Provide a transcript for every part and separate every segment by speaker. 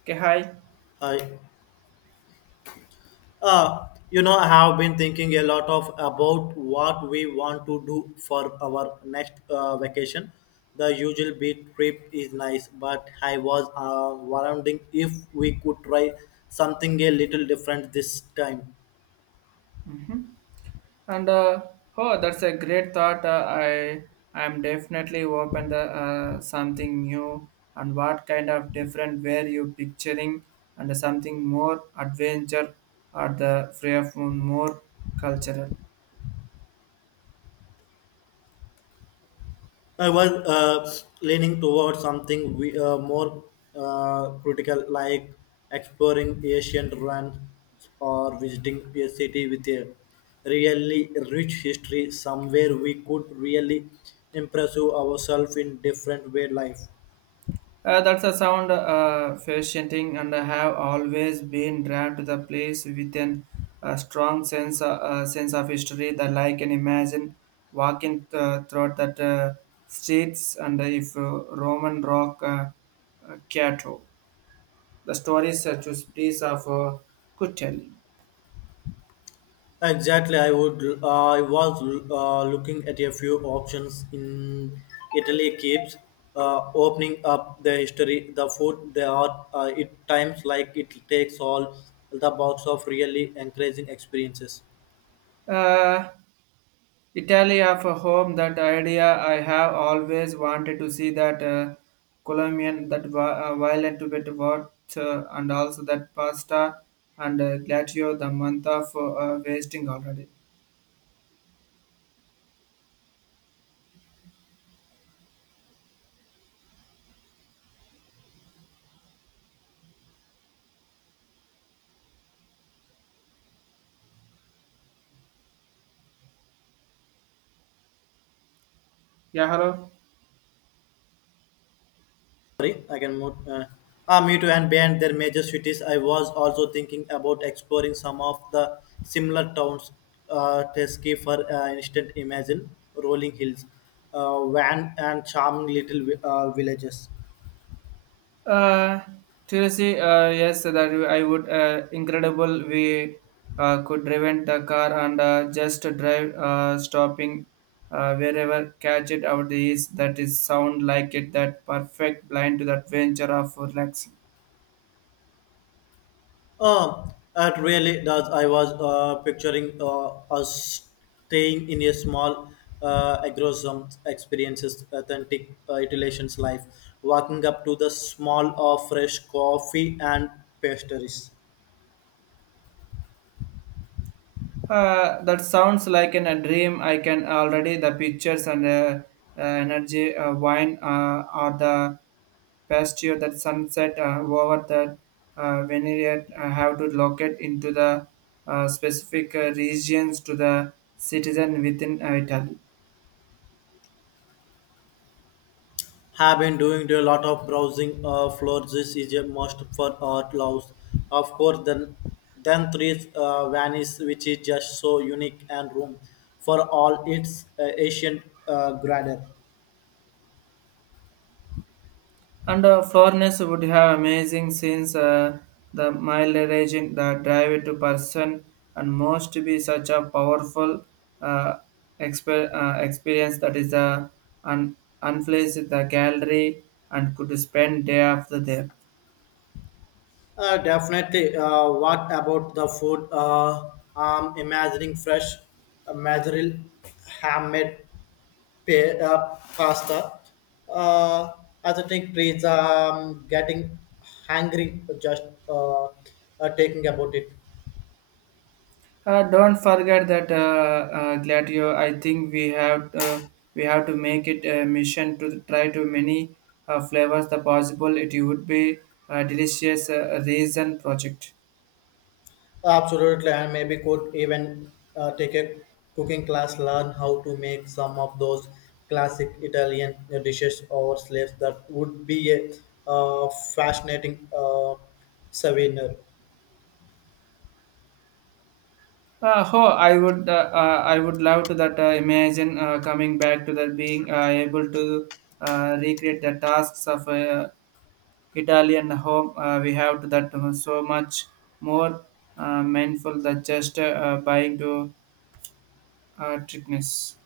Speaker 1: Okay, hi.
Speaker 2: I, I have been thinking a lot of about what we want to do for our next vacation. The usual beach trip is nice, but I was wondering if we could try something a little different this time.
Speaker 1: hmm And oh, that's a great thought. I'm definitely open to something new. And what kind of different were you picturing? And something more adventure or the free of more cultural.
Speaker 2: I was leaning towards something we, more critical, like exploring ancient ruins or visiting a city with a really rich history, somewhere we could really impress ourselves in different way life.
Speaker 1: That's a sound fascinating, and I have always been drawn to the place with a strong sense sense of history that I can imagine walking through that streets and if Roman rock Cato. The stories such as piece of good telling.
Speaker 2: Exactly, I would. I was looking at a few options in Italy. Keeps opening up the history, the food, the art. It times like it takes all the box of really encouraging experiences.
Speaker 1: Uh, Italy of a home, that idea I have always wanted to see that Colombian, that violent bit what, and also that pasta and glacio, the month of wasting already. Yeah, hello.
Speaker 2: Sorry, I can move. Me too. And beyond their major cities, I was also thinking about exploring some of the similar towns. Tesky, for instance, imagine rolling hills, van and charming little villages.
Speaker 1: Uh, Seriously, yes, that I would. Incredible, we could prevent the car and just drive, stopping wherever catch it out is. That is sound like it. That perfect blind to the adventure of relaxing.
Speaker 2: It really does. I was picturing us staying in a small agrosome experiences authentic iterations life, walking up to the small fresh coffee and pastries.
Speaker 1: That sounds like in a dream. I can already the pictures and energy wine or the pasture that sunset over that vineyard. I have to locate into the specific regions to the citizen within Italy.
Speaker 2: Have been doing a lot of browsing floors. This is a must for art loves. Of course, then three vanish, which is just so unique and room for all its ancient grandeur.
Speaker 1: And foreigners would have amazing scenes, the mileage, the drive to person, and most to be such a powerful uh, experience that is un- unfazed the gallery and could spend day after there.
Speaker 2: Definitely. What about the food? I'm imagining fresh mozzarella, handmade pasta. Uh, as I think, please, getting hungry just taking about it.
Speaker 1: Don't forget that, Gladio. I think we have to make it a mission to try to many flavors the possible. It would be a delicious reason project.
Speaker 2: Absolutely, and maybe could even take a cooking class, learn how to make some of those classic Italian dishes or slaves. That would be a uh, fascinating souvenir.
Speaker 1: Oh, I would love to that. Imagine coming back to that being able to recreate the tasks of Italian home. We have to that so much more mindful than just buying to trickness.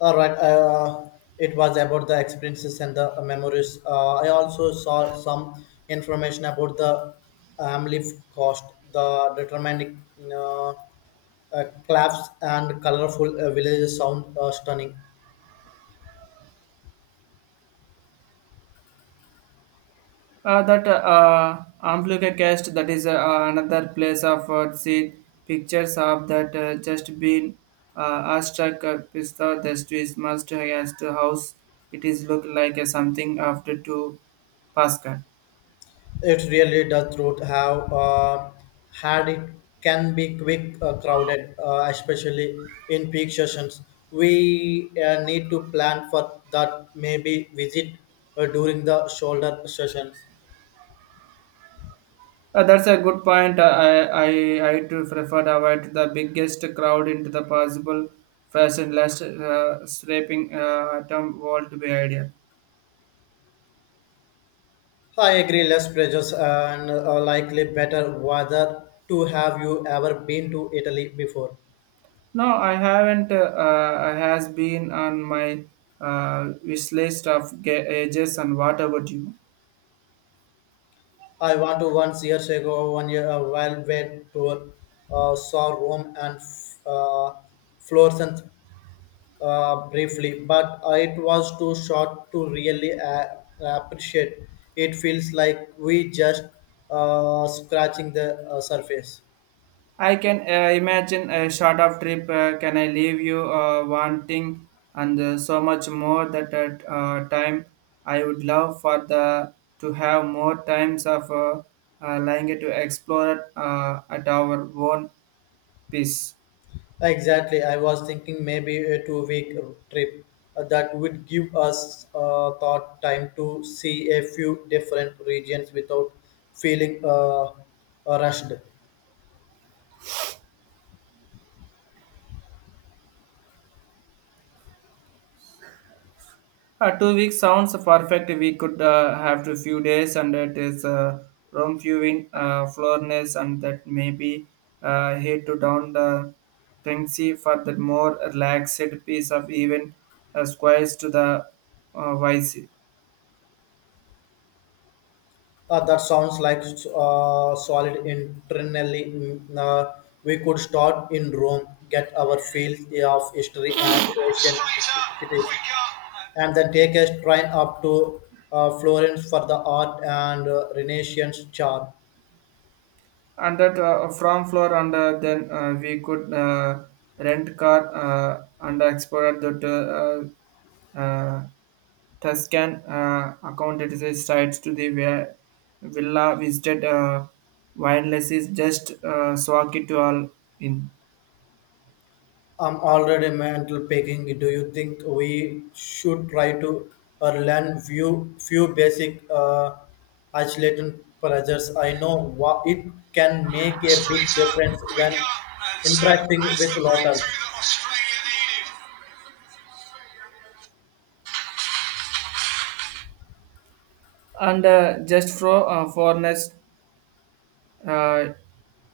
Speaker 2: All right, it was about the experiences and the memories. I also saw some information about the AMLIF cost, the determining uh, claps and colorful villages sound stunning.
Speaker 1: That Amplica cast that is another place of see pictures of that just been astruck pista the streets must has to house it is look like something after two Pascal.
Speaker 2: It really does root have had it can be quick crowded, especially in peak sessions. We need to plan for that. Maybe visit during the shoulder sessions.
Speaker 1: That's a good point. I to prefer to avoid the biggest crowd into the possible fashion less scraping atom world be idea.
Speaker 2: I agree, less pressures and likely better weather. To have you ever been to Italy before?
Speaker 1: No, I haven't. Has been on my wish list of ages. And what about you?
Speaker 2: I want to once years ago, one year a while wet tour, saw Rome and uh, Florence briefly, but it was too short to really appreciate. It feels like we just scratching the surface.
Speaker 1: I can imagine a short of trip. Can I leave you wanting and so much more that at time I would love for the to have more times of lying to explore at our own pace.
Speaker 2: Exactly, I was thinking maybe a 2-week trip that would give us thought time to see a few different regions without feeling rushed.
Speaker 1: 2 weeks sounds perfect. We could have a few days, and it is room viewing, floorness, and that maybe head to down the Tengsi for that more relaxed piece of even squares to the Vice.
Speaker 2: That sounds like solid internally. We could start in Rome, get our feel of history and ancient
Speaker 1: Straighter,
Speaker 2: cities,
Speaker 1: quicker,
Speaker 2: and then take a train up to Florence for the art and Renaissance charm.
Speaker 1: and that from floor and then we could rent car and explore the uh, uh, Tuscan accounted his sites to the where villa visited windless is just swag it to all in.
Speaker 2: I'm already mental packing. Do you think we should try to learn few basic isolation pressures? I know what it can make a big
Speaker 1: Straighter,
Speaker 2: difference when
Speaker 1: quicker, and Sam
Speaker 2: interacting
Speaker 1: has
Speaker 2: with
Speaker 1: the
Speaker 2: locals.
Speaker 1: breakthrough that Australia needed. And just for uh,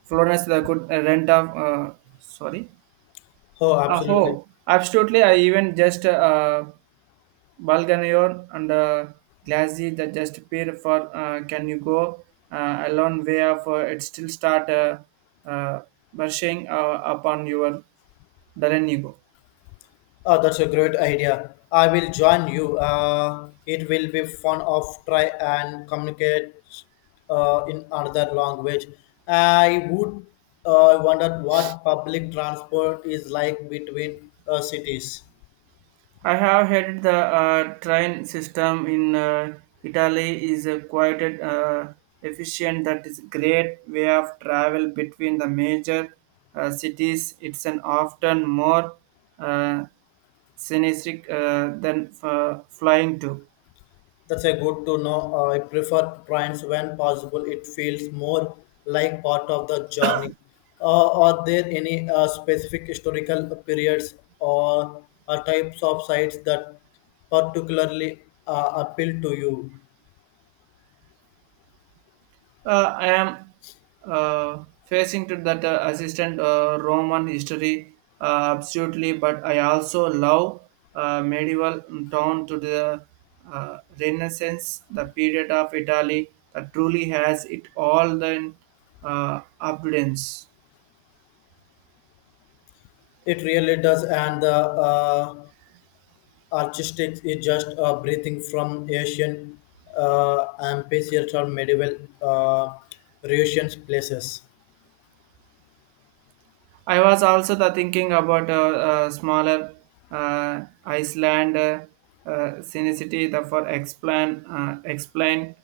Speaker 1: foreigners that could rent off sorry.
Speaker 2: Oh, absolutely.
Speaker 1: Oh, Absolutely. I even just Balganier and Glassy that just pair for Can You Go a long way of it still start uh, brushing upon your Darren Ego.
Speaker 2: Oh, that's a great idea. I will join you. It will be fun of try and communicate in another language. I would wonder what public transport is like between cities.
Speaker 1: I have heard the train system in Italy is quite efficient. That is great way of travel between the major cities. It's an often more uh, scenic than flying to.
Speaker 2: That's a good to know. I prefer trains when possible. It feels more like part of the journey. Are there any specific historical periods or types of sites that particularly appeal to you?
Speaker 1: I am facing to that assistant Roman history absolutely, but I also love medieval town to the Renaissance, the period of Italy that truly has it all the abundance.
Speaker 2: It really does, and the artistic is just breathing from Asian and or medieval Russian places.
Speaker 1: I was also the thinking about a smaller Iceland synecity the for explain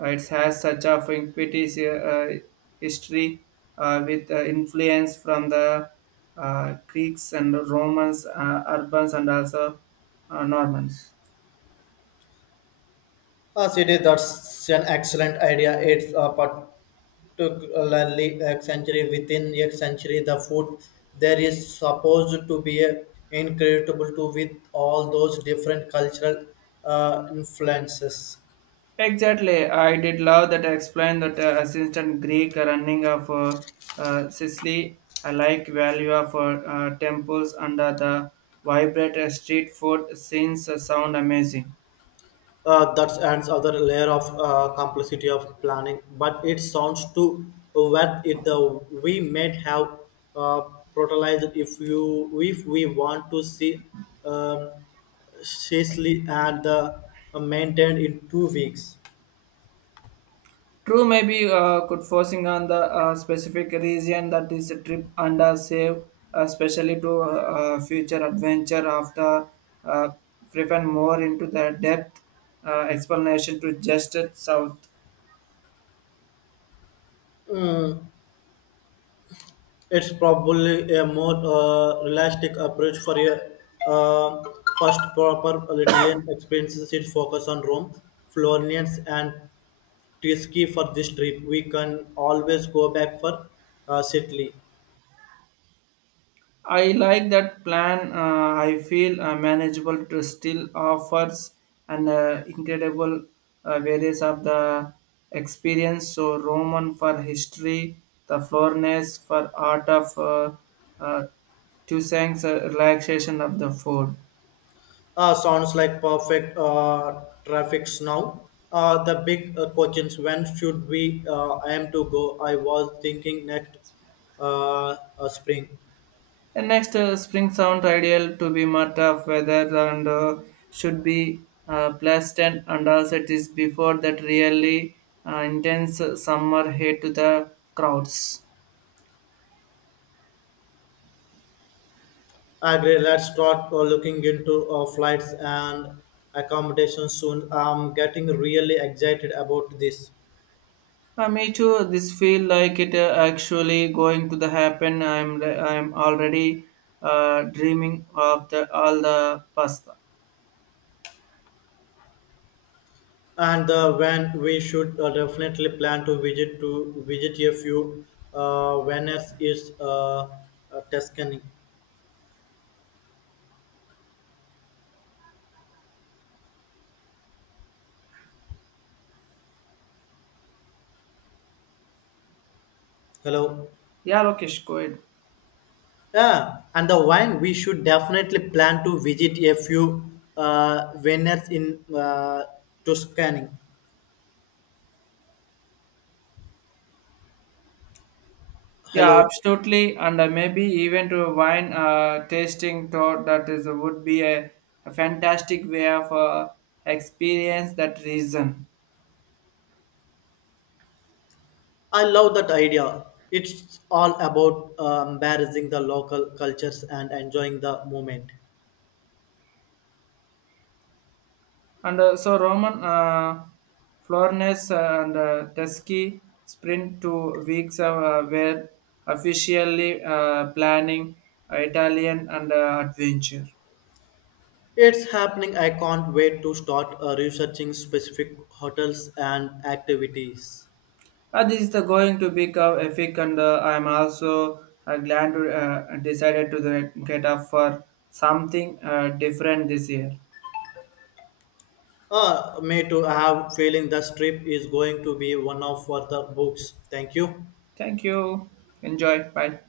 Speaker 1: it has such a ubiquitous history with influence from the Greeks and Romans, Urbans and also Normans.
Speaker 2: Yes, it is. That's an excellent idea. It's part took a lengthy, century within a century. The food there is supposed to be incredible to with all those different cultural influences.
Speaker 1: Exactly. I did love that I explained that assistant Greek running of Sicily. I like value of temples under the vibrant street food scenes sound amazing.
Speaker 2: That adds other layer of complexity of planning, but it sounds to what it we might have uh, prioritized if we want to see um, seriously and maintained in 2 weeks.
Speaker 1: True, maybe could forcing on the specific region that is a trip under save, especially to future adventure after uh, driven more into the depth explanation to just it south.
Speaker 2: It's probably a more realistic approach for a uh, first proper Italian experiences. It focus on Rome, Florence, and Tuscany for this trip. We can always go back for Sicily.
Speaker 1: I like that plan. I feel manageable to still offers an incredible various of the experience. So Roman for history, the Florence for art of uh, Tuesang's relaxation of the food.
Speaker 2: Sounds like perfect traffics now. The big questions when should we aim to go? I was thinking next spring.
Speaker 1: And next, spring sound ideal to be matter of weather and should be pleasant and also it is before that really intense summer heat to the crowds.
Speaker 2: Agree. Let's start looking into flights and accommodation soon. I'm getting really excited about this.
Speaker 1: Me too. This feel like it actually going to the happen. I'm already dreaming of the all the pasta.
Speaker 2: And when we should definitely plan to visit a few Venice is Tuscany. Hello.
Speaker 1: Yeah, Lokesh, go ahead.
Speaker 2: Yeah, and the wine we should definitely plan to visit a few Venice in Tuscany.
Speaker 1: Yeah,
Speaker 2: Hello.
Speaker 1: absolutely, and maybe even to a wine tasting tour. That is would be a fantastic way of experience that reason.
Speaker 2: I love that idea. It's all about embracing the local cultures and enjoying the moment.
Speaker 1: And so Roman Flornes and Teskey sprint 2 weeks were officially planning Italian and adventure.
Speaker 2: It's happening. I can't wait to start researching specific hotels and activities.
Speaker 1: This is the going to be epic, and I'm also glad to decided to get up for something different this year.
Speaker 2: Me too. I have feeling this trip is going to be one of for the books. Thank you.
Speaker 1: Thank you. Enjoy. Bye.